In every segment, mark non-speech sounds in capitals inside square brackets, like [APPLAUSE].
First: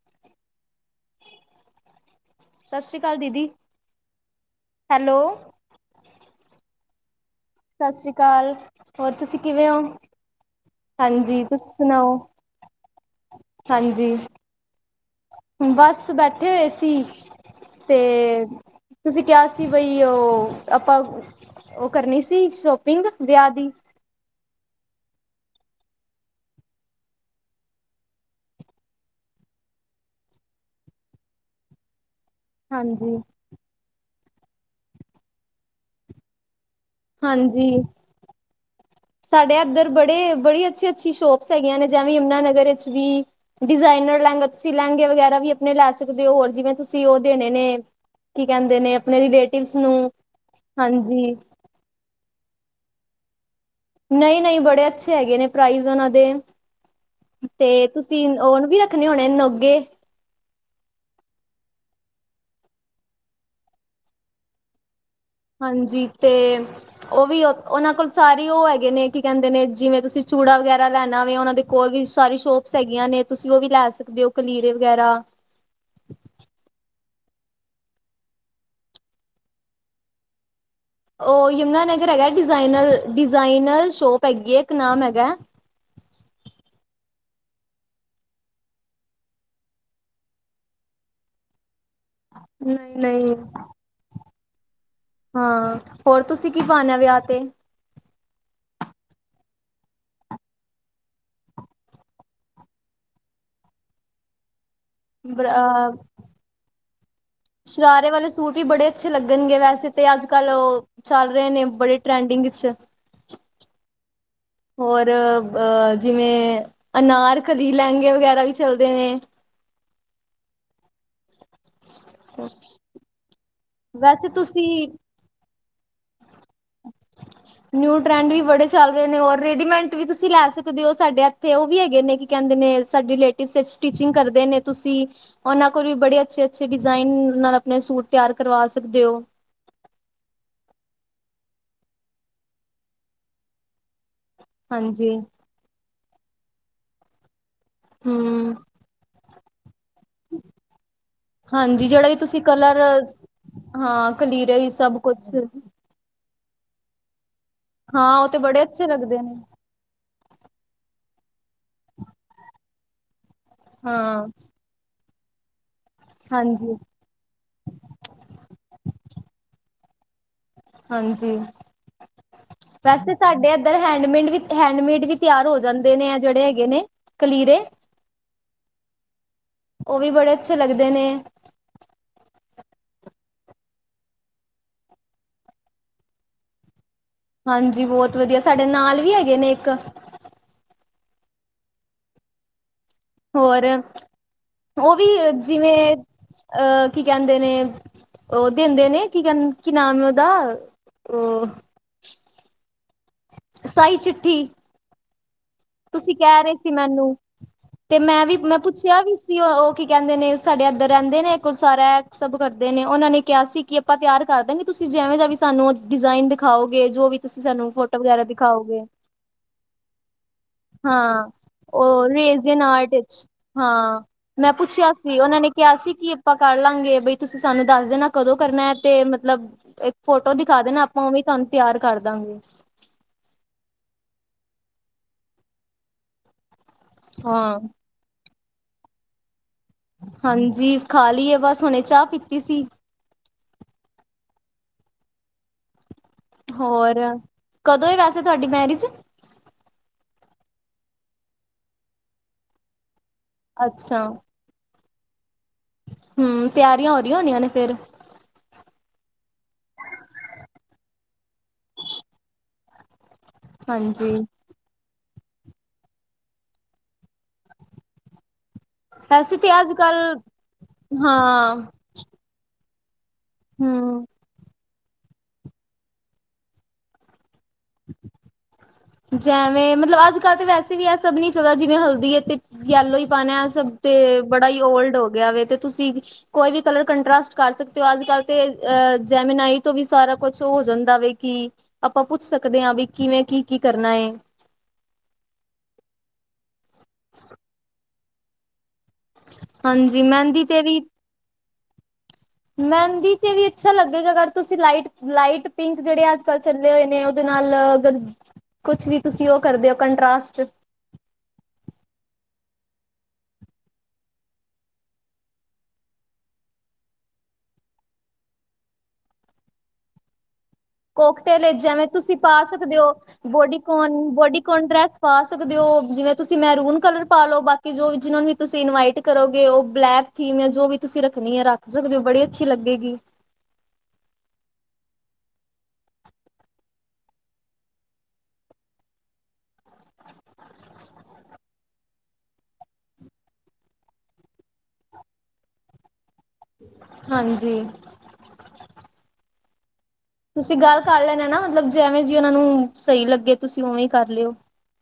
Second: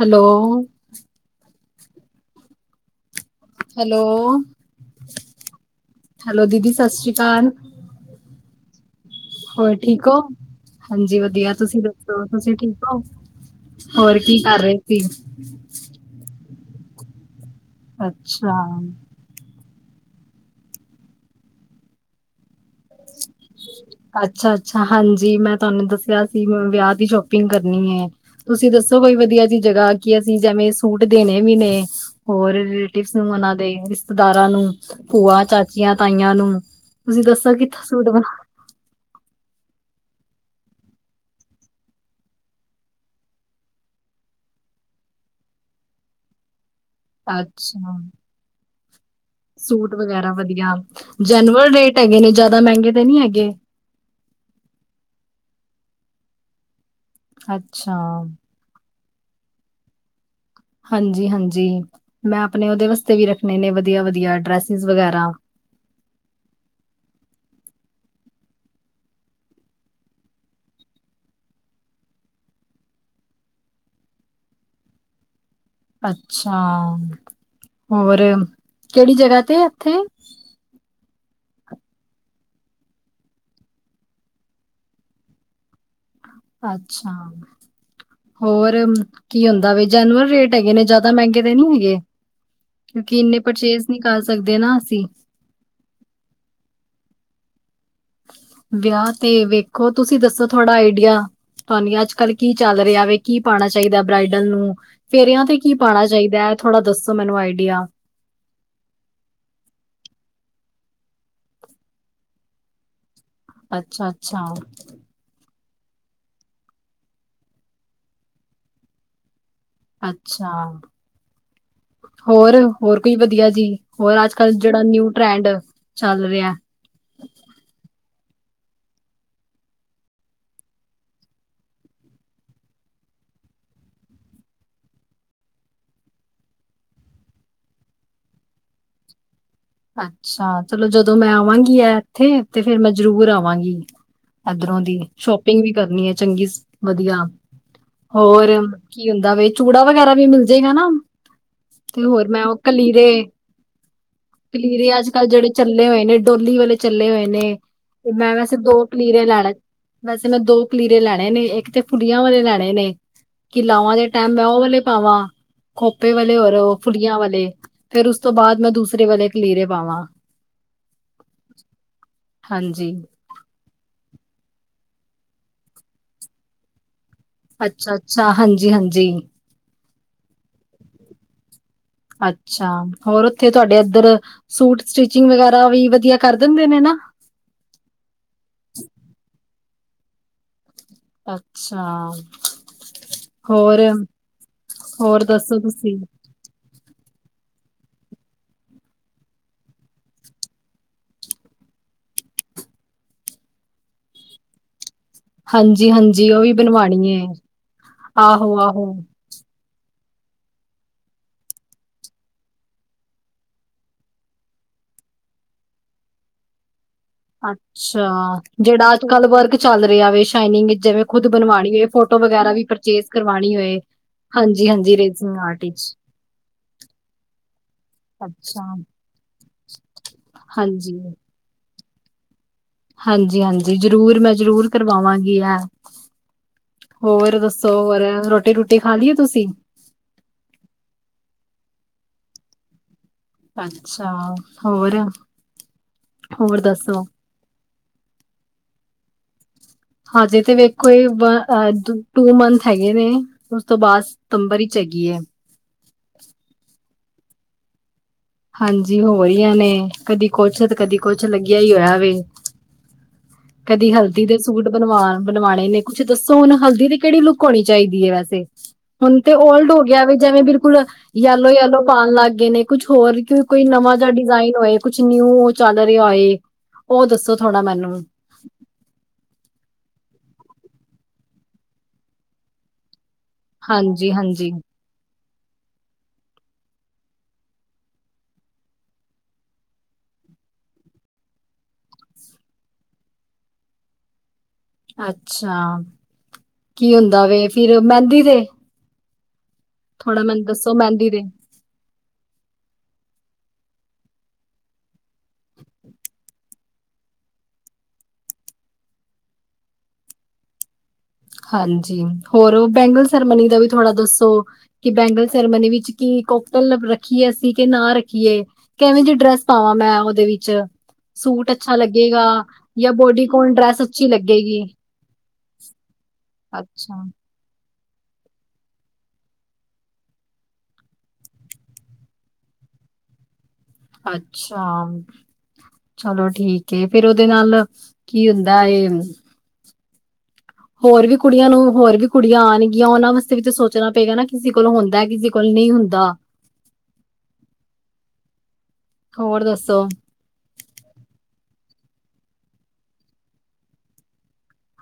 Hello. ਸਤਿ ਸ਼੍ਰੀ ਅਕਾਲ ਦੀਦੀ। Hello hello. ਹੈਲੋ ਦੀਦੀ ਸਤਿ ਸ੍ਰੀ ਅਕਾਲ। ਸਤਿ ਸ੍ਰੀ ਅਕਾਲ ਹੋਰ ਤੁਸੀਂ ਹੋਰ ਠੀਕ ਹੋ ਹਾਂਜੀ ਵਧੀਆ ਤੁਸੀਂ ਦੱਸੋ ਤੁਸੀਂ ਠੀਕ ਹੋ। ਹਾਂਜ ਹੋਰ ਕੀ ਕਰ ਰਹੇ ਸੀ। ਬਸ ਬੈਠੇ ਹੋਏ ਸੀ ਤੇ ਅੱਛਾ। ਤੁਸੀਂ ਕਿਹਾ ਸੀ ਬਈ ਉਹ, ਆਪਾਂ, ਉਹ ਕਰਨੀ ਸੀ, ਸ਼ੋਪਿੰਗ ਵਿਆਹ ਦੀ। ਅੱਛਾ ਅੱਛਾ, ਹਾਂਜੀ। ਮੈਂ ਤੁਹਾਨੂੰ ਦੱਸਿਆ ਸੀ ਵਿਆਹ ਦੀ ਸ਼ੋਪਿੰਗ ਕਰਨੀ ਐ। ਤੁਸੀਂ ਦੱਸੋ ਕੋਈ ਵਧੀਆ ਜਿਹੀ ਜਗ੍ਹਾ ਕਿ ਅਸੀਂ ਜਿਵੇਂ ਸੂਟ ਦੇਣੇ ਵੀ ਨੇਂ। ਹੋਰ ਰਿਲੇਟਿਵਸ ਹਾਂਜੀ। ਨੂੰ ਉਹਨਾਂ ਦੇ, ਰਿਸ਼ਤੇਦਾਰਾਂ ਨੂੰ, ਭੂਆ, ਚਾਚੀਆਂ, ਤਾਈਆਂ ਨੂੰ। ਤੁਸੀਂ ਦੱਸੋ ਹਾਂਜੀ। ਕਿੱਥੋ ਸੂਟ ਬਣਾ ਸਾਡੇ ਇੱਧਰ ਬੜੇ, ਬੜੀ ਅੱਛੀ ਅੱਛੀ ਸ਼ੋਪਸ ਹੈਗੀਆਂ ਨੇਂ, ਜਿਵੇਂ ਯਮੁਨਾਨਗਰ ਇੱਚ ਵੀ ਡਿਜ਼ਾਇਨਰ ਲਹਿਂਗੇ, ਤੁਸੀ ਲਹਿੰਗੇ ਵਗੈਰਾ ਵੀ ਆਪਣੇ ਲੈ ਸਕਦੇ ਔਂ, ਹੋਰ ਜਿਵੇਂ ਤੁਸੀਂ ਉਹ ਦੇਣੇ ਨੇਂ ਅੱਛਾ ਕੀ ਕਹਿੰਦੇ ਨੇਂ ਆਪਣੇ ਰੇਲਟਿਵਸ ਸੂਟ ਨੂੰ ਵਗੈਰਾ ਵਧੀਆ ਹਾਂਜੀ। ਜੈਨੂਅਲ ਰੇਟ ਹੈਗੇ ਨੇਂ, ਜ਼ਿਆਦਾ ਮਹਿੰਗੇ ਤੇ ਨਹੀਂ ਹੈਗੇ। ਨਈਂ, ਨਈਂ, ਬੜੇ ਅੱਛੇ ਹੈਗੇ ਨੇਂ ਪ੍ਰਾਈਜ਼ ਉਹਨਾਂ ਦੇ, ਤੇ ਅੱਛਾ, ਤੁਸੀਂ ਉਹਨ ਵੀ ਰਖ ਖਣੇ ਹੋਣੇ ਨੋਗੇ। ਹਾਂਜੀ ਹਾਂਜੀ, ਮੈਂ ਆਪਣੇ ਉਹਦੇ ਵਾਸਤੇ ਵੀ ਰੱਖਣੇ ਨੇਂ ਵਧੀਆ-ਵਧੀਆ ਡਰੈਸਿਸ ਵਗੈਰਾ। ਹਾਂਜੀ ਤੇ ਉਹ ਵੀ ਉਹ ਉਹਨਾਂ ਕੋਲ ਸਾਰੇ ਉਹ ਹੈਗੇ ਨੇਂ, ਕੀ ਕਹਿੰਦੇ ਨੇਂ ਜਿਵੇਂ ਤੁਸੀਂ ਚੂੜਾ ਵਗੈਰਾ ਲੈਣਾ ਵੇ ਉਹਨਾਂ ਦੇ ਕੋਲ ਵੀ ਸਾਰੇ ਸ਼ੋਪਸ ਹੈਗੀਆਂ ਨੇਂ, ਤੁਸੀਂ ਉਹ ਵੀ ਲੈ ਸਕਦੇ ਹੋ ਕਲੀਰੇ ਵਗੈਰਾ। ਅੱਛਾ। ਹੋਰ ਕਿਹੜੀ ਜਗ੍ਹਾ ਤੇ ਇੱਥੇ? ਉਹ ਯਮੁਨਾ ਨਗਰ ਹੈਗਾ, ਡਿਜ਼ਾਇਨਰ, ਡਿਜ਼ਾਇਨਰ ਸ਼ੋਪ ਹੈਗੀ ਐ ਇੱਕ ਨਾਮ ਹੈਗਾ। ਅੱਛਾ। ਹੋਰ ਕੀ ਹੁੰਦਾ ਵੀ, ਜੈਨੂਅਨ ਰੇਟ ਹੈਗੇ ਨੇਂ, ਜਿਆਦਾ ਮਹਿੰਗੇ ਤੇ ਨਹੀਂ ਹੈਗੇ? ਨਹੀਂ ਕਿਉਂਕਿ ਨਹੀਂ ਇੰਨੇ ਪਰਚੇਸ ਨਈਂ ਕਰ ਸਕਦੇ ਨਾਂ ਅਸੀਂ। ਹਾਂ, ਹੋਰ ਤੁਸੀਂ ਕੀ ਪਾਉਣਾ ਆ ਵਿਆਹ ਤੇ? ਵਿਆਹ ਤੇ ਵੇਖੋ, ਤੁਸੀਂ ਦੱਸੋ ਥੋੜਾ ਆਈਡੀਆ। ਤੁਹਾਨੂੰ ਅੱਜ-ਕੱਲ ਕੀ ਚੱਲ ਰਿਹਾ ਵੇ, ਕੀ ਪਾਉਣਾ ਚਾਹੀਦਾ ਬਰਾਾਈਡਲ ਨੂੰ। ਫੇਰਿਆਂ ਤੇ ਕੀ ਪਾਉਣਾ ਚਾਹੀਦਾ ਐ। ਇਹ ਥੋੜ੍ਹਾ ਦੱਸੋ ਮੈਨੂੰ ਆਈਡੀਆ। ਹਰੇ ਵਾਲੇ ਸੂਟ। ਵੀ ਬੜੇ ਅੱਛੇ ਲੱਗਣਗੇ ਵੈਸੇ ਤੇ ਅੱਜ-ਕੱਲ ਉਹ ਚੱਲ ਰਹੇ ਨੇਂ, ਬੜੇ ਟਰੈਂਡਿੰਗ ਚ। ਅੱਛਾ ਅੱਛਾ। ਅ ਹੋਰ ਅਹ ਬ ਜਿਵੇਂ, ਅਨਾਰ ਕਲੀ ਲਹਿੰਗੇ ਵਗੈਰਾ ਵੀ ਚਲਦੇ ਨੇਂ। ਅੱਛਾ। ਹੋਰ ਹੋਰ ਕੋਈ ਵਧੀਆ ਜੀ, ਹੋਰ ਵੈਸੇ ਅੱਜ-ਕੱਲ੍ਹ ਤੁਸੀਂ ਜਿਹੜਾ ਨਿਊ ਟ੍ਰੈਂਡ ਚੱਲ ਰਿਐ। ਨਿਊ ਟਰੈਂਡ ਵੀ ਬੜੇ ਚੱਲ ਰਹੇ ਨੇਂ ਔਰ ਰੇਡੀਮੇਟ ਵੀ ਤੁਸੀਂ ਲੈ ਸਕਦੇ ਹੋ। ਸਾਡੇ ਹੱਥੇ ਉਹ ਵੀ ਹੈਗੇ ਨੇ ਕੀ ਕਹਿੰਦੇ ਨੇਂ ਸਾਡੇ ਰਿਲੇਟਿਵ ਵਿੱਚ ਸਟੀਚਿੰਗ ਕਰਦੇ ਨੇਂ ਤੁਸੀਂ। ਉਹਨਾਂ ਕੋਲ ਵੀ ਬੜੇ ਅੱਛੇ-ਅੱਛੇ ਡਿਜ਼ਾਇਨ ਨਾਲ ਆਪਣੇ ਸੂਟ ਤਿਆਰ ਕਰਵਾ ਸਕਦੇ ਹੋ। ਅੱਛਾ ਚਲੋ ਜਦੋਂ ਮੈਂ ਆਵਾਂਗੀ ਆ ਇੱਥੇ ਤੇ ਫੇਰ ਮੈਂ ਜਰੂਰ ਆਵਾਂਗੀ। ਇਧਰੋਂ ਦੀ, ਹਾਂਜੀ ਸ਼ੋਪਿੰਗ ਵੀ ਕਰਨੀ ਐ, ਚੰਗੀ ਵਧੀਆ। ਹੋਰ ਹੂੰ ਕੀ ਹੁੰਦਾ ਵੇ? ਚੂੜਾ ਵਗੈਰਾ। ਵੀ ਮਿਲ ਜੇਗਾ ਨਾਂ? ਹਾਂਜੀ ਤੇ ਜਿਹੜਾ ਵੀ ਹੋਰ ਤੁਸੀਂ ਮੈਂ ਉਹ ਕਲਰ ਕਲੀਰੇ। ਹਾਂ, ਕਲੀਰੇ ਵੀ ਸਭ ਅੱਜ ਕੱਲ ਕੁਛ। ਜਿਹੜੇ ਚੱਲੇ ਹੋਏ ਨੇਂ ਡੋਲੀ ਵਾਲੇ ਚੱਲੇ ਹੋਏ ਨੇਂ ਹਾਂ ਤੇ ਉਹ ਮੈਂ ਵੈਸੇ ਬੜੇ ਦੋ ਅੱਛੇ ਲੱਗਦੇ ਕਲੀਰੇ ਨੇ ਲੈਲੇ। ਵੈਸੇ ਮੈਂ ਦੋ ਕਲੀਰੇ ਲੈਣੇ ਨੇਂ, ਇੱਕ ਤੇ ਫੁੜੀਆਂ ਵਾਲੇ ਲੈਣੇ ਨੇਂ। ਕਿ ਲਾਵਾਂ ਦੇ ਹਾਂ ਟਾਈਮ ਮੈਂ ਉਹ ਵਾਲੇ ਪਾਵਾਂ, ਖੋਪੇ ਵਾਲੇ ਔਰ ਹਾਂਜੀ-ਹਾਂਜੀ ਫੁੜੀਆਂ ਵਾਲੇ। ਫੇਰ ਉਸ ਤੋਂ ਬਾਅਦ ਮੈਂ ਦੂਸਰੇ ਵਾਲੇ ਕਲੀਰੇ ਪਾਵਾਂ। ਹਾਂਜੀ ਹਾਂਜੀ ਵੈਸੇ ਸਾਡੇ ਇੱਧਰ ਹੈਂਡਮੇਡ ਵੀ ਹੈਂਡਮੇਡ ਵੀ ਤਿਆਰ ਹੋ ਜਾਂਦੇ ਨੇ ਆ ਜਿਹੜੇ ਹੈਗੇ ਨੇ। ਕਲੀਰੇ ਅੱਛਾ ਅੱਛਾ ਹਾਂਜੀ ਹਾਂਜੀ। ਉਹ ਵੀ ਬੜੇ ਅੱਛੇ ਲੱਗਦੇ ਨੇ। ਅੱਛਾ ਹੋਰ ਉੱਥੇ ਤੁਹਾਡੇ ਇਧਰ ਸੂਟ ਸਟਿਚਿੰਗ ਵਗੈਰਾ ਵੀ ਵਧੀਆ ਕਰ ਦਿੰਦੇ ਨੇ ਨਾ। ਹਾਂਜੀ ਬਹੁਤ ਵਧੀਆ ਸਾਡੇ ਨਾਲ ਵੀ ਹੈਗੇ ਨੇ ਇੱਕ। ਅੱਛਾ ਹੋਰ ਉਹ ਵੀ ਹੋਰ ਦੱਸੋ ਜਿਵੇਂ ਤੁਸੀਂ। ਅਹ ਕੀ ਕਹਿੰਦੇ ਨੇ। ਉਹ ਦਿੰਦੇ ਨੇਂ ਕੀ ਕਹਿੰਦੇ ਕੀ ਨਾਮ ਏ ਉਹਦਾ ਉਹ। ਸਾਈ ਚਿੱਠੀ। ਹਾਂਜੀ ਤੁਸੀਂ ਹਾਂਜੀ ਉਹ ਕਹਿ ਵੀ ਰਹੇ ਸੀ ਬਣਵਾਣੀ ਮੈਨੂੰ ਏ ਤੇ ਮੈਂ ਵੀ ਆਹੋ ਮੈਂ ਆਹੋ ਪੁੱਛਿਆ ਵੀ। ਤੁਸੀਂ ਉਹ ਕੀ ਕਹਿੰਦੇ ਨੇ ਸਾਡੇ ਏਧਰ ਰਹਿੰਦੇ ਨੇ ਇੱਕ ਸਰ ਉਹ ਇਹ ਸਭ ਕਰਦੇ ਨੇ ਉਹਨਾਂ ਨੇ ਕਿਹਾ ਸੀ ਕਿ। ਆਪਾਂ ਤਿਆਰ ਕਰ ਦਾਂਗੇ ਤੁਸੀਂ ਜਿਵੇਂ ਦਾ ਵੀ ਸਾਨੂੰ ਡਿਜ਼ਾਇਨ ਦਿਖਾਓਗੇ ਜੋ ਵੀ। ਤੁਸੀਂ ਸਾਨੂੰ ਫੋਟੋ ਅੱਛਾ ਵਗੈਰਾ ਦਿਖਾਓਗੇ ਜਿਹੜਾ ਅੱਜ ਕੱਲ ਵਰਕ ਚੱਲ ਰਿਹਾ ਵੇ। ਸ਼ਨਿੰਗ ਜਿਵੇਂ ਹਾਂ ਖੁਦ ਬਣਵਾਣੀ ਹੋ ਉਹ ਫੋਟੋ ਵਗੈਰਾ ਰੇਜ਼ਨ ਵੀ ਆਰਟ ਪਰਚੇਸ ਵਿੱਚ ਕਰਵਾਣੀ ਹੋਏ ਹਾਂ ਮੈਂ ਹਾਂਜੀ ਪੁੱਛਿਆ ਹਾਂਜੀ ਸੀ ਰੇਸਿੰਗ ਉਹਨਾਂ ਨੇ ਆਰਟ। ਕਿਹਾ ਵਿੱਚ ਸੀ ਕੀ ਆਪਾਂ ਕਰ ਲਾਂਗੇ ਬਈ ਤੁਸੀਂ ਸਾਨੂੰ ਦੱਸ ਦੇਣਾ ਕਦੋਂ ਅੱਛਾ ਕਰਨਾ ਹੈ ਤੇ ਮਤਲਬ। ਫੋਟੋ ਦਿਖਾ ਦੇਣਾ ਹਾਂਜੀ ਆਪਾਂ ਉਹ ਵੀ ਤੁਹਾਨੂੰ ਤਿਆਰ ਕਰ ਦਾਂਗੇ। ਹਾਂਜੀ ਹਾਂਜੀ ਜ਼ਰੂਰ ਮੈਂ ਜ਼ਰੂਰ ਕਰਵਾਵਾਂਗੀ ਇਹ। ਹੋਰ ਹਾਂ ਦੱਸੋ ਹੋਰ ਰੋਟੀ ਰੂਟੀ ਖਾ ਲਈਏ ਤੁਸੀਂ। ਹਾਂਜੀ ਖਾ ਲਈਏ ਬਸ ਹੁਣੇ ਚਾਹ ਪੀਤੀ ਸੀ। ਅੱਛਾ ਹੋਰ। ਹੋਰ ਕਦੋਂ ਆ ਵੈਸੇ ਤੁਹਾਡੀ ਮੈਰਿਜ। ਹਾਂਜੀ ਤੇ ਵੇਖੋ ਇਹ ਟੂ ਮੰਥ ਹੈਗੇ ਨੇ ਉਸ ਤੋਂ ਅੱਛਾ, ਬਾਅਦ। ਤੰਬਰੀ 'ਚ ਹੈਗੀ। ਹਮ ਤਿਆਰੀਆਂ ਹੋ ਰਹੀਆਂ ਹੋਣੀਆਂ ਨੇ ਫੇਰ ਹਾਂਜੀ ਹੋ ਰਹੀਆਂ ਨੇ ਕਦੀ ਕੁਛ ਤੇ ਕਦੀ ਕੁਛ ਲਗਿਆ ਹੀ ਹੋਇਆ ਵੇ ਕਦੀ ਹਾਂਜੀ, ਹਲਦੀ ਦੇ ਸੂਟ ਬਣਵਾ ਬਣਵਾਉਣੇ ਨੇ ਕੁਛ ਦਸੋ ਹੁਣ ਹਲਦੀ ਦੀ ਕਿਹੜੀ ਲੁਕ ਹੋਣੀ ਚਾਹੀਦੀ ਹੈ। ਵੈਸੇ- ਹੁਣ ਤੇ ਵੈਸੇ ਓਲਡ ਹੋ ਗਿਆ ਵੀ ਅੱਜ-ਕੱਲ੍ਹ ਜਿਵੇ ਬਿਲਕੁਲ ਯਲੋ- ਹਾਂ, ਯਲੋ- ਪਾਉਣ ਲਗ ਗਏ ਨੇ ਕੁਛ ਹੋਰ ਕਿ ਕੋਈ ਨਵਾ ਹੂੰ ਜਿਹਾ ਡਿਜ਼ਾਇਨ ਹੋਏ ਕੁਛ ਨਿਊ ਚਲ ਰਿਹਾ ਹੋਏ ਉਹ ਦਸੋ ਥੋੜਾ ਮੈਨੂੰ ਜੈਵੇ ਮਤਲਬ ਅਜ ਕਲ ਤਾਂ ਵੈਸੇ ਵੀ ਇਹ ਸਭ ਨੀ ਚਲਦਾ ਜਿਵੇ ਹਲਦੀ ਤੇ ਯਲੋ ਹੀ ਪਾਉਣਾ ਸਬ ਤੇ ਹਾਂਜੀ ਬੜਾ ਹਾਂਜੀ ਹੀ ਓਲਡ ਹੋ ਗਿਆ ਵ ਤੇ ਤੁਸੀ ਕੋਈ ਵੀ ਕਲਰ ਕੰਟਸਟ ਕਰ ਸਕਦੇ ਹੋ ਅਜ ਕਲ ਤੇ ਅ ਜੈਮਨਾਈ ਤੋ ਵੀ ਸਾਰਾ ਕੁਛ ਕੁਛ ਹੋ ਜਾਦਾ ਵ ਕਿ ਆਪਾਂ ਪੁਛ ਸਕਦੇ ਹਾਂ ਵੀ ਕਿਵੇ ਕੀ ਕੀ ਕਰਨਾ ਹੈ। ਅਛਾ ਕੀ ਹੁੰਦਾ ਵੇ ਫਿਰ ਮਹਿਦੀ ਤੇ ਹਾਂਜੀ ਮਹਿਦੀ ਤੇ ਵੀ ਦੀ ਦ [UNINTELLIGIBLE] ਮਹਿੰਦੀ ਤੇ ਵੀ ਅਛਾ ਲੱਗੇਗਾ ਅਗਰ ਤੁਸੀ ਲਾਈਟ ਲਾਈਟ ਪਿੰਕ ਜਿਹੜੇ ਅਜ ਕਲ ਚੱਲੇ ਹੋਏ ਨੇ ਉਹਦੇ ਨਾਲ ਅਗਰ ਕੁਛ ਵੀ ਤੁਸੀ ਉਹ ਕਰਦੇ ਹੋ ਕੰਟਾਸਟ ਹਾਂਜੀ ਹੋਰ ਬੈਗਲ ਸੈਰੇਮਨੀ ਦਾ ਵੀ ਥੋੜਾ ਦਸੋ ਕਿ ਬੈਂਗਲ ਸੈਰੇਮਨੀ ਵਿਚ ਕੀ ਕੋਕਤਲ ਰਖੀਏ ਅਸੀ ਕਿ ਨਾ ਰਖੀਏ ਕਿਵੇ ਦੀ ਡਰੈਸ ਪਾਵਾ ਮੈਂ ਉਹਦੇ ਵਿਚ- ਕੋਕਟੇ ਲਈ ਜਿਵੇ ਤੁਸੀ ਪਾ ਸਕਦੇ ਹੋ ਜਾਂ ਡਰੈਸ ਬੋਡੀਕੋਨ ਅੱਛੀ ਲੱਗੇਗੀ ਬੋਡੀਕੋਨ ਡੈਸ ਪਾ ਸਕਦੇ ਹੋ ਜਿਵੇ ਤੁਸੀ ਮੈਰੂਨ ਕਲਰ ਅੱਛਾ ਪਾਾਲਓ ਬਾਕੀ ਕਿ ਜੋ ਵੀ ਜਿਹਨਾਂ ਨੂੰ ਵੀ ਤੁਸੀ ਇਨਵਾਈਟ ਕਰੋਗੇ ਉਹ ਬਲੈਕ ਥੀਮ ਜੋ ਵੀ ਤੁਸੀ ਰਖਣੀ ਹੈ। ਰੱਖ ਸਕਦੇ ਹੋ ਬੜੀ ਅਛੀ ਲਗੇਗੀ ਅਛਾ- ਚਲੋ ਠੀਕ ਫੇਰ ਉਹਦੇ ਨਾਲ ਕੀ ਹੁੰਦਾ ਹੋਰ ਵੀ ਕੁੜੀਆਂ ਨੂੰ ਹੋਰ ਵੀ ਕੁੜੀਆਂ ਆਉਣਗੀਆਂ ਉਹਨਾਂ ਵਾਸਤੇ ਵੀ ਤਾਂ ਸੋਚਣਾ ਪਏਗਾ ਨਾ ਕਿਸੇ ਕੋਲੋ ਹੁੰਦਾ ਕਿ ਬਿਲ ਕੁਲ ਨਹੀ ਹੁੰਦਾ ਹਾਂਜੀ- ਹੋਰ ਦੱਸੋ- ਤੁਸੀ ਗੱਲ ਕਰ ਲੈਣੇ ਨਾ ਮਤਲਬ ਜੇ ਐਵੇਂ ਜੇ ਉਹਨਾ ਨੂੰ ਸਹੀ ਲਗੇ ਤੁਸੀ ਉਵੇ ਹੀ ਕਰ ਲਿਓ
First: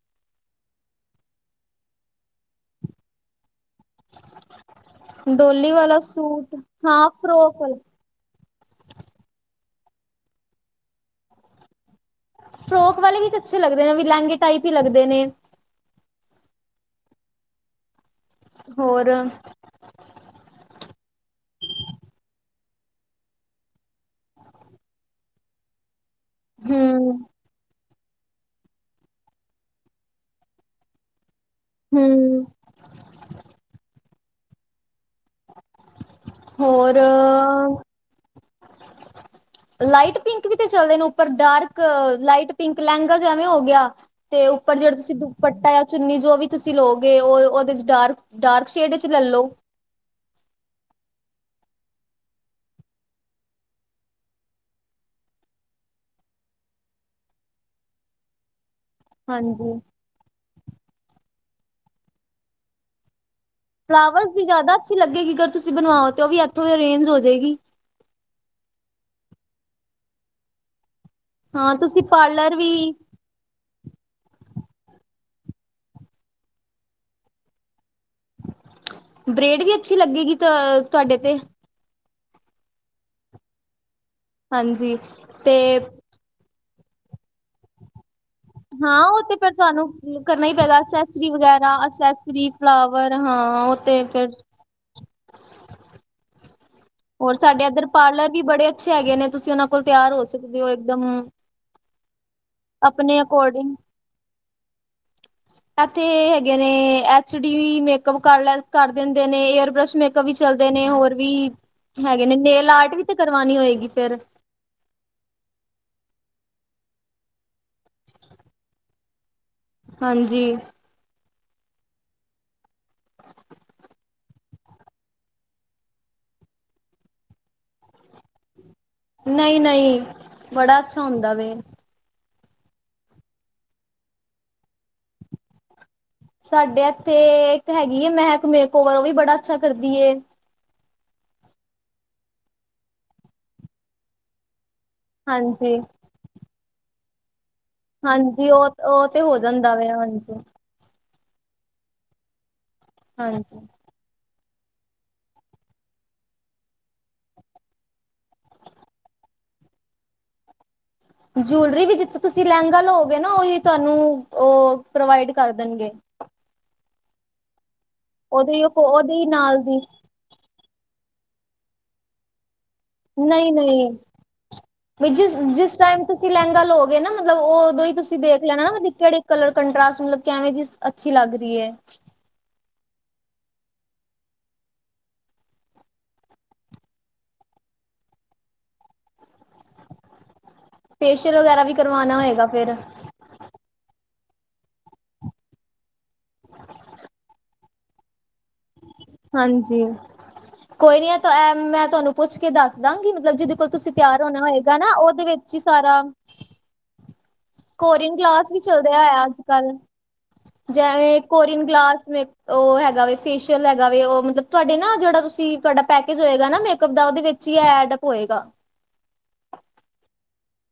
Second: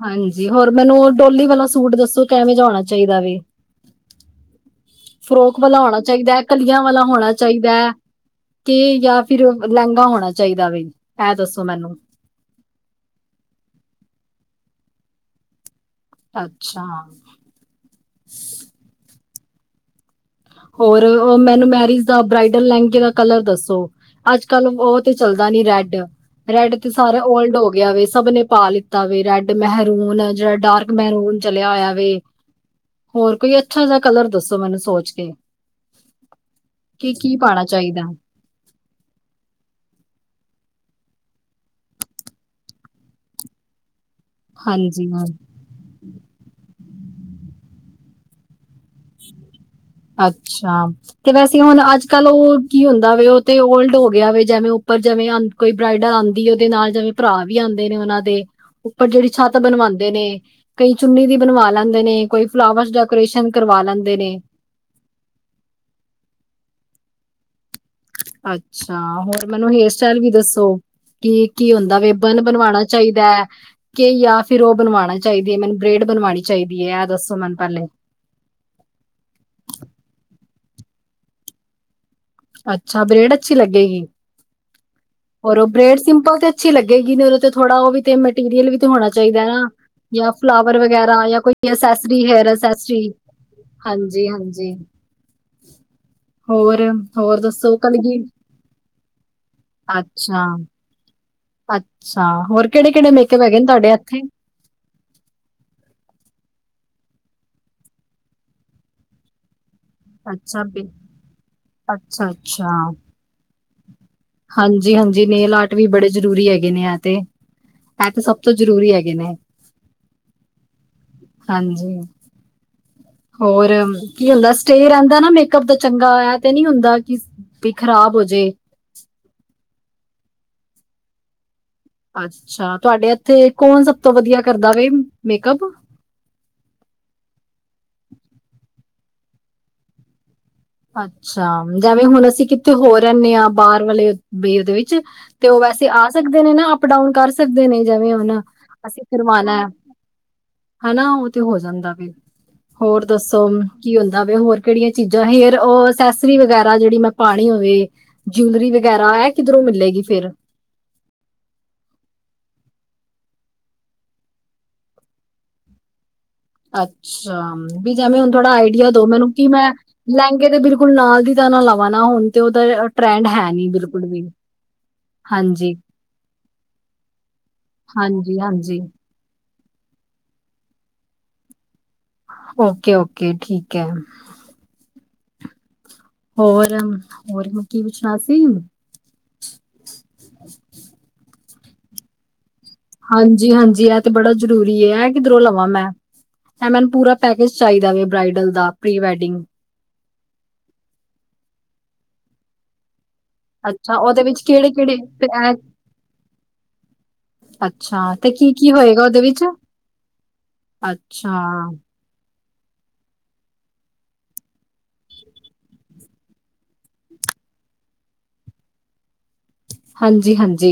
ਹਾਂਜੀ ਹੋਰ ਮੈਨੂੰ ਡੋਲੀ ਵਾਲਾ ਸੂਟ ਦਸੋ ਕੈਵੇਂ ਜਾ ਹੋਣਾ ਚਾਹੀਦਾ ਵੇ ਫਰੋਕ ਡੋਲੀ ਵਾਲਾ ਹੋਣਾ ਚਾਹੀਦਾ ਐ ਸੂਟ ਕਲੀਆਂ ਵਾਲਾ ਹਾਂ ਹੋਣਾ ਫਰੋਕ ਚਾਹੀਦਾ ਐ ਕੇ ਯਾ ਫਿਰ ਲਹਿੰਗਾ ਹੋਣਾ ਚਾਹੀਦਾ ਵੇ ਐਹ ਦਸੋ ਮੈਨੂੰ ਫਰੋਕ ਵਾਲੇ ਵੀ ਤਾਂ ਅਛੇ ਲਗਦੇ ਨੇ ਵੀ ਲਹਿੰਗੇ ਟਾਈਪ ਹੀ ਲੱਗਦੇ ਨੇ ਅਛਾ- ਹੋਰ- ਹੋਰ ਓ ਮੈਨੂੰ ਮੈਰਿਜ ਦਾ ਬ੍ਰਈਡਲ ਲਹਿੰਗੇ ਦਾ ਕਲਰ ਦਸੋ ਅਜ ਕਲ ਉਹ ਤੇ ਚੱਲਦਾ ਨੀ ਰੈਡ ਰੈਡ ਤੇ ਹੂੰ ਸਾਰਾ ਓਲਡ ਹੋ ਗਿਆ ਵੇ ਸਭ ਨੇ ਪਾ ਲ ਤਾ ਵੀ ਰੈਡ ਮਹਿਰੂਨ ਜਿਹੜਾ ਡਾਰਕ ਮਹਿਰੂਨ ਚਲਿਆ ਹੋਇਆ ਵੇ ਹੂੰ ਹੋਰ ਕੋਈ ਅਛਾ ਜਿਹਾ ਕਲਰ ਦਸੋ ਮੈਨੂੰ ਸੋਚ ਕੇ ਹੋਰ ਕੀ ਕੀ ਪਾਣਾ ਚਾਹੀਦਾ ਲਾਈਟ ਪਿੰਕ ਵੀ ਤੇ ਚੱਲਦੇ ਨੇ ਉਪਰ ਡਾਰਕ ਲਾਈਟ ਪਿੰਕ ਲਹਿੰਗਾ ਜੈਵੇਂ ਹੋ ਗਿਆ ਤੇ ਉਪਰ ਜਿਹੜਾ ਹਾਂਜੀ ਤੁਸੀ ਹਾਂ ਦੁਪੱਟਾ ਜਾਂ ਚੁੰਨੀ ਜੋ ਵੀ ਤੁਸੀ ਲਓਗੇ ਉਹ ਉਹਦੇ 'ਚ ਡਾਰਕ ਡਾਰਕ ਸ਼ੇਡ 'ਚ ਲੈ ਲੋ ਅੱਛਾ ਤੇ ਵੈਸੇ ਹੁਣ ਅਜ ਕਲ ਉਹ ਕੀ ਹੁੰਦਾ ਵੇ ਉਹ ਤੇ ਓਲਡ ਹੋ ਗਿਆ ਵੇ ਜੈਵੈਂ ਉਪਰ ਜੈਵੈਂ ਕੋਈ ਬਰਾਈਡਲ ਆਂਦੀ ਉਹਦੇ ਨਾਲ ਜਵੇ ਭਰਾ ਵੀ ਆਂਦੇ ਨੇ ਉਹਨਾ ਦੇ ਪਰ ਜਿਹੜੀ ਛਤ ਬਣ ਹਾਂਜੀ ਬਣਵਾਂਦੇ ਨੇ ਕਈ ਚੁੰਨੀ ਦੀ ਬਣਵਾ ਲੈਂਦੇ ਨੇ ਕੋਈ ਫਲਾਵਰ ਡੈਕੋਰੇਸ਼ਨ ਕਰਵਾ ਲੈਂਦੇ ਫਲਾਵਰਸ ਨੇ ਦੀ ਜ਼ਿਆਦਾ ਅਛੀ ਲਗੇਗੀ ਅਗਰ ਤੁਸੀ ਬਣਵਾਓ ਤੇ ਉਹ ਵੀ ਇਥੋਂ ਅਰੇਂਜ ਹੋ ਜੇਗੀ ਅਛਾ ਹੋਰ ਮੈਨੂੰ ਹੇਅਰ ਸਟਾਈਲ ਵੀ ਦਸੋ ਕੀ ਕੀ ਹਾਂ ਹੁੰਦਾ ਤੁਸੀਂ ਵੇ ਬਨ ਪਾਰਲਰ ਵੀ ਬਣਵਾਣਾ ਚਾਈਦਾ ਐ ਕੇ ਯਾ ਫਿਰ ਉ ਬਣਵਾਣਾ ਚਾਹੀਦੀ ਹੈ ਮੈਨੂੰ ਗ੍ਰੇਡ ਬਣਵਾਣੀ ਚਾਈਦੀ ਐਂ? ਇਹ ਦੱਸੋ ਮੈੰਨ ਪੈਲੇ ਬ੍ਰੇਡ ਵੀ ਅੱਛੀ ਲੱਗੇਗੀ ਤ ਤੁਹਾਡੇ ਤੇ ਅੱਛਾ ਬ੍ਰੇਡ ਅੱਛੀ ਲੱਗੇਗੀ ਹਾਂਜੀ। ਤੇ ਔਰ ਓ ਬ੍ਰੈਡ ਸਿੰਪਲ ਤੇ ਅੱਛੀ ਲੱਗੇਗੀ ਨੀ ਓਦੇ ਤੇ ਥੋੜਾ ਉਵੀ ਤੇ ਮ ਰੀਅਲ ਵੀ ਤੇ ਹਾਂ ਹੋਣਾ ਉਹ ਚਾਈਦਾ ਫਿਰ ਨਾ ਤੁਹਾਨੂੰ ਯਾ ਕਰਨਾ ਹੀ ਫਲਾਵਰ ਪਏਗਾ ਵਗੈਰਾ ਅਸੈਸਰੀ ਯਾ ਵਗੈਰਾ accessory, hair accessory accessory flower ਹਾਂ ਉਹ ਤੇ ਹਾਂਜੀ ਫਿਰ ਹਾਂਜੀ ਹੋਰ ਹੋਰ ਸਾਡੇ ਦੱਸੋ ਇੱਦਰ ਕਲਗੀ ਪਾਰਲਰ ਵੀ ਬੜੇ ਅੱਛੇ ਹੈਗੇ ਨੇ ਤੁਸੀਂ ਉਨਾਂ ਕੋਲ ਤਿਆਰ ਹੋ ਅੱਛਾ ਸਕਦੇ ਓ ਇੱਕਦਮ ਅੱਛਾ ਹੋਰ ਕੇੜੇ ਕੇੜੇ ਆਪਣੇ ਮੇਕਅੱਪ ਹੈਗੇ ਨੇ ਅਕੋਰਡਿੰਗ ਤੁਹਾਡੇ ਐਥੇ? ਏਥੇ ਹੈਗੇ ਨੇ ਐਚ ਡੀ ਵੀ ਮੇਕਪ ਕਰ ਲੈ ਕਰ ਦੇਂਦੇ ਨੇ, ਏਅਰ ਬ੍ਰਸ਼ ਮੇਕ ਕਵੀ ਅੱਛਾ ਚੱਲਦੇ ਬੀ ਨੇ ਹੋਰ ਵੀ ਹੈਗੇ ਅੱਛਾ ਨੇ, ਨੇਲ ਆਰਟ ਵੀ ਤੇ ਕਰਵਾਣੀ ਹੋਏਗੀ ਫੇਰ? ਹਾਂਜੀ-ਹਾਂਜੀ ਨੇਲ ਆਰਟ ਵੀ ਬੜੇ ਜ਼ਰੂਰੀ ਹੈਗੇ ਨੇ ਐ ਤੇ ਐ ਤੇ ਸਭ ਤੋਂ ਜ਼ਰੂਰੀ ਹੈਗੇ ਨੇ ਹਾਂਜੀ ਹਾਂਜੀ ਹੋਰ ਕੀ ਹੁੰਦਾ ਸਟੇ ਰਹਿੰਦਾ ਨਾ ਮੇਕਅਪ ਦਾ ਚੰਗਾ ਏ ਤੇ ਨੀ ਹੁੰਦਾ ਕਿ ਵੀ ਖ਼ਰਾਬ ਹੋਜੇ ਨਹੀਂ ਨਹੀਂ ਬੜਾ ਅੱਛਾ ਹੁੰਦਾ ਵੇ ਅੱਛਾ ਤੁਆਡੇ ਏਥੇ ਕੌਣ ਸਭ ਤੋਂ ਵਧੀਆ ਕਰਦਾ ਵੇ ਮੇਕਅੱਪ? ਸਾਡੇ ਐਥੇ ਇੱਕ ਹੈਗੀ ਏ ਮਹਿਕ ਮੇਕਓਵਰ ਉਹ ਵੀ ਬੜਾ ਅੱਛਾ ਕਰਦੀ ਏ। ਅੱਛਾ ਜੈਵੇਂ ਹੁਣ ਅਸੀਂ ਕਿੱਥੇ ਹੋਰ ਰੇਂਨੇ ਆ ਬਾਰ ਵਾਲੇ ਬੇਦੇ [UNINTELLIGIBLE] ਵਿੱਚ ਤੇ ਉ ਹਾਂਜੀ ਵੈਸੇ ਆ ਸਕਦੇ ਨੇ ਨਾ ਅਪ ਡਾਊਨ ਕਰ ਸਕਦੇ ਨੇ? ਜੇਵੇਂ ਹੁਨ ਹਾਂਜੀ ਉਹ ਅਸੀਂ ਉਹ ਤੇ ਹੋ ਕਰਵਾਨਾ ਐ ਜਾਂਦਾ ਵੇ ਹਾਂਜੀ ਹਨਾ ਉ ਤੇ ਹੋ ਜਾਂਦਾ ਵੇ ਹੋਰ ਦੱਸੋ ਹਾਂਜੀ ਕੀ ਹੁੰਦਾ ਵੇ? ਹੋਰ ਕੇੜੀਆਂ ਚੀਜ਼ਾਂ ਹੇਅਰ ਤੇ ਉ ਅਸੈਸਰੀ ਵਗੈਰਾ ਜੇੜੀ ਮੈਂ ਪਾਣੀ ਹੋਵੇ, ਜੁਲਰੀ ਵਗੈਰਾ ਏ ਕਿਦਰੋਂ ਮਿਲੇਗੀ ਫੇਰ? ਜੂਲਰੀ ਵੀ ਜਿੱਥ ਤੁਸੀਂ ਲੇਂਗਾ ਲੋਗੇ ਨਾ ਓਹੀ ਤੁਆਨੂੰ ਉ ਪ੍ਰੋਵਾਈਡ ਕਰ ਦੇਣਗੇ। ਅੱਛਾ ਵੀ ਜੇਵੇਂ ਹੁਣ ਥੋੜਾ ਉਹਦੇ ਆਈਡੀਆ ਦੋ ਉਹਦੇ ਮੈਨੂੰ ਕਿ ਨਾਲ ਮੈਂ ਦੀ ਲਹਿੰਗੇ ਤੇ ਬਿਲਕੁਲ ਨਾਲ ਦੀ ਤਾਂ ਨਾ ਲਵਾ ਨਾ ਹੁਣ ਤੇ ਉਦਾ ਟ੍ਰੈਂਡ ਹੈ ਨੀ ਬਿਲਕੁਲ ਵੀ ਵਈ ਜਿਸ ਜਿਸ ਹਾਂਜੀ, ਟਾਈਮ ਤੁਸੀਂ ਲੇਂਗਾ ਲਓਗੇ ਨਾ ਮਤਲਬ ਉਦੋਂ ਹੀ ਤੁਸੀਂ ਹਾਂਜੀ, ਦੇਖ ਲੈਣਾ ਨਾ ਹਾਂਜੀ, ਮਤਲਬ ਕੇੜੇ ਕਲਰ ਕੰਟਾਸ ਮਤਲਬ ਕੈਵੇਂ ਦੀ ਅੱਛੀ ਲੱਗ ਰੀ ਏ। ਓਕੇ-ਓਕੇ ਠੀਕ ਐ। ਹੋਰ-ਹੋਰ ਮੈਂ ਕੀ ਪੁੱਛਨਾ ਸੀ ਫੇਸ਼ੀਅਲ ਵਗੈਰਾ ਵੀ ਕਰਵਾਨਾ ਹੋਏਗਾ ਫਿਰ? ਹਾਂਜੀ-ਹਾਂਜੀ ਐ ਤੇ ਬੜਾ ਜ਼ਰੂਰੀ ਏ ਐ ਕਿਦਰੋਂ ਲਵਾਂ ਮੈਂ। ਐ ਮੈਂਨ ਪੂਰਾ ਪੈਕੇਜ ਚਾਹੀਦਾ ਵੇ ਬਰਾਈਡਲ ਦਾ ਪ੍ਰੀ ਵੈਡਿੰਗ ਹਾਂਜੀ ਕੋਈ ਨੀ ਐ ਤੇ ਮੈਂ ਤੁਆਨੂੰ ਪੁੱਛ ਕੇ ਦੱਸ ਦਾਂਗੀ ਮਤਲਬ ਜਿਦੇ ਕੋਲ ਤੁਸੀਂ ਅੱਛਾ, ਤਿਆਰ ਓਦੇ ਹੋਨਾ ਵਿੱਚ ਹੋਏਗਾ ਨਾ ਕੇੜੇ-ਕੇੜੇ ਉਦੇ ਤੇ ਐ ਵਿੱਚ ਹੀ ਸਾਰਾ ਅੱਛਾ, ਕੋਰੀਨ ਤੇ ਗਲਾਸ ਵੀ ਕੀ-ਕੀ ਚੱਲ ਦੇਆ ਹੋਏਗਾ ਓਦੇ ਆ ਅੱਜ ਵਿੱਚ? ਕੱਲ ਜੇਵੇਂ ਅੱਛਾ, ਕੋਰੀਨ ਗਲਾਸ ਵੇਖ ਉ ਹੈਗਾ ਵੇ ਫੇਸ਼ੀਅਲ ਹੈਗਾ ਵੇ ਉ ਮਤਲਬ ਤੁਹਾਡੇ ਨਾ ਜੇੜਾ ਤੁਸੀਂ ਤੁਹਾਡਾ ਪੈਕੇਜ ਹੋਏਗਾ ਨਾ ਮੇਕਅਪ ਦਾ ਓਦੇ ਵਿੱਚ ਹੀ ਐਡਅਪ ਹੋਏਗਾ। ਹਾਂਜੀ-ਹਾਂਜੀ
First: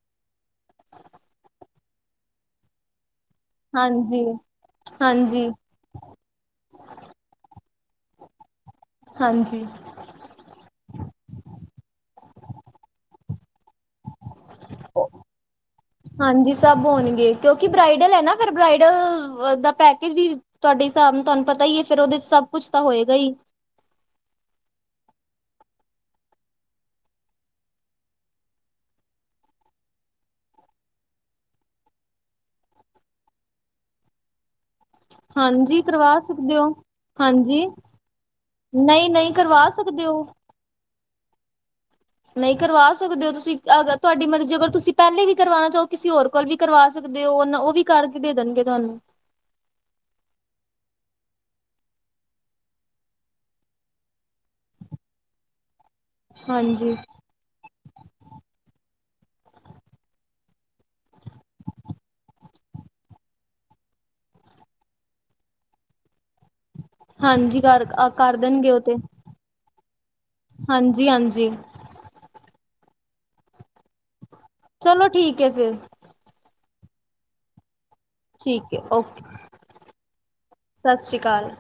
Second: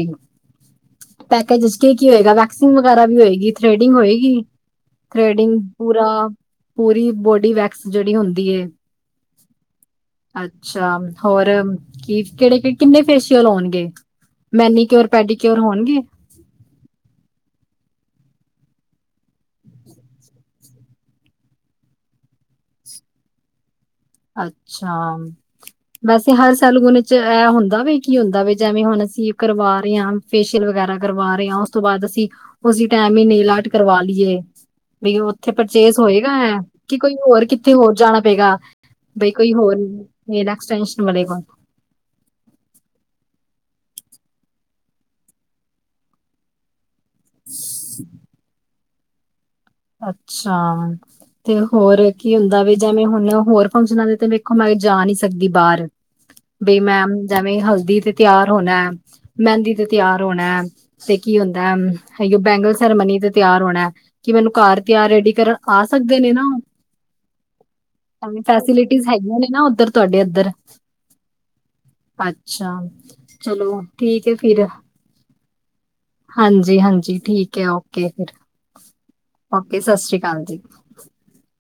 ਪੈਕੇਜ ਚ ਕੀ ਕੀ ਹੋਏਗਾ ਵੈਕਸਿੰਗ ਵਗੈਰਾ ਵੀ ਹੋਏਗੀ ਥ੍ਰੇਡਿੰਗ ਹਾਂਜੀ, ਹੋਏਗੀ ਹਾਂਜੀ, ਥ੍ਰੇਡਿੰਗ ਪੂਰਾ ਪੂਰੀ ਬੋਡੀ ਵੈਕਸ ਜੇੜੀ ਹੁੰਦੀ ਏ। ਹਾਂਜੀ। ਅੱਛਾ ਹੋਰ ਕੀ ਕੇੜੇ ਕਿ ਕਿੰਨੇ ਫੇਸ਼ੀਅਲ ਹੋਨਗੇ ਮੈਨੀ ਕਿਓਰ ਪੈਡੀਕਓਰ ਹੋਨਗੇ ਹਾਂਜੀ ਸਭ ਹੋਨਗੇ ਕਿਉਂਕਿ ਬ੍ਰਈਡਲ ਐ ਨਾ ਫਿਰ ਬ੍ਰਾਈਡਲ ਦਾ ਪੈਕੇਜ ਵੀ ਤੁਆਡੇ ਹਿਸਾਬ ਨ ਤੁਆਨ ਪਤਾ ਈ ਏ ਫੇਰ ਉਦੇ ਚ ਸਭ ਕੁੱਛ ਤਾਂ ਹੋਏਗਾ ਈ। ਅੱਛਾ। ਵੈਸੇ ਹਰ ਸੈਲੂਨ ਚ ਇਹ ਹੁੰਦਾ ਵੇ ਕੀ ਹੁੰਦਾ ਵੇ, ਜੈਵੇ ਹੁਣ ਅਸੀਂ ਕਰਵਾ ਰਹੇ ਹਾਂ ਫੇਸ਼ੀਅਲ ਵਗੈਰਾ ਕਰਵਾ, ਰਹੇ ਹਾਂ ਉਸ ਤੋਂ ਬਾਦ ਅਸੀਂ ਉਸੀ ਟੈਮ ਹੀ ਨੇਲਾਟ ਕਰਵਾ ਲਈਏ। ਵੀ ਉੱਥੇ ਹਾਂਜੀ ਪਰਚੇਸ ਕਰਵਾ ਹੋਏਗਾ ਸਕਦੇ ਹੈ, ਹੋ। ਕਿ ਕੋਈ ਹੋਰ ਹਾਂਜੀ ਕਿੱਥੇ ਹੋਰ ਜਾਣਾ ਪਏਗਾ? ਨਹੀਂ, ਨਹੀਂ ਕੋਈ ਕਰਵਾ ਹੋਰ ਸਕਦੇ ਹੋ। ਨੇਲ ਐਕਸਟੈਨਸ਼ਨ ਵਾਲੇ, ਨਹੀਂ ਕਰਵਾ ਸਕਦੇ ਹੋ ਤੁਸੀਂ ਅਗਰ ਤੁਹਾਡੀ ਮਰਜ਼ੀ ਅਗਰ ਤੁਸੀਂ ਪਹਿਲੇ ਵੀ ਕਰਵਾਉਣਾ ਚਾਹੋ ਕਿਸੀ ਹੋਰ ਕੋਲ ਵੀ ਕਰਵਾ ਸਕਦੇ ਹੋ, ਉਹਨਾਂ ਉਹ ਵੀ ਕਰਕੇ ਦੇ ਦੇਣਗੇ ਤੁਹਾਨੂੰ। ਅੱਛਾ। ਤੇ ਹੋਰ ਕੀ ਹੁੰਦਾ ਵੇ, ਜਿਵੇਂ ਹੁਣ ਹੋਰ ਫੰਕਸ਼ਨਾਂ ਦੇ ਤੇ ਵੇਖੋ ਮੈਂ ਜਾ ਨਹੀਂ ਸਕਦੀ ਬਾਹਰ। ਬਈ ਹਾਂਜੀ ਮੈਮ ਜੈਵੇਂ ਹਲਦੀ ਤੇ ਤਿਆਰ ਹੋਨੈ, ਮਹਿੰਦੀ ਤੇ ਤਿਆਰ ਹੋਨਾ। ਤੇ ਕੀ ਹੁੰਦੈ ਬੈਂਗਲ ਸੈਰੇਮਨੀ ਤੇ ਤਿਆਰ ਹੋਨਾ, ਕਿ ਮੈਨੂੰ ਘਰ ਤਿਆਰ ਰੈਡੀ ਕਰਨ ਆ ਸਕਦੇ ਨੇ ਨਾ ਉਹ? ਹਾਂਜੀ ਕਰ ਕਰ ਦੇਣਗੇ ਉਹ ਤੇ ਹਫੈਸੀਲੀਟੀਜ ਹੈਗੀਆ ਨੇ ਨਾ ਓਦਰ ਤੁਹਾਡੇ ਓਦਰ? ਹਾਂਜੀ ਹਾਂਜੀ ਅੱਛਾ, ਚਲੋ ਠੀਕ ਹੈ ਚਲੋ ਠੀਕ ਹੈ ਫਿਰ। ਹਾਂਜੀ-ਹਾਂਜੀ ਠੀਕ ਹੈ, ਓਕੇ ਫਿਰ। ਠੀਕ ਹੈ ਓਕੇ। ਓਕੇ ਸਤਿ ਸ਼੍ਰੀ ਅਕਾਲ ਜੀ। ਸਸ ਸ੍ਰੀ ਕਾਲ।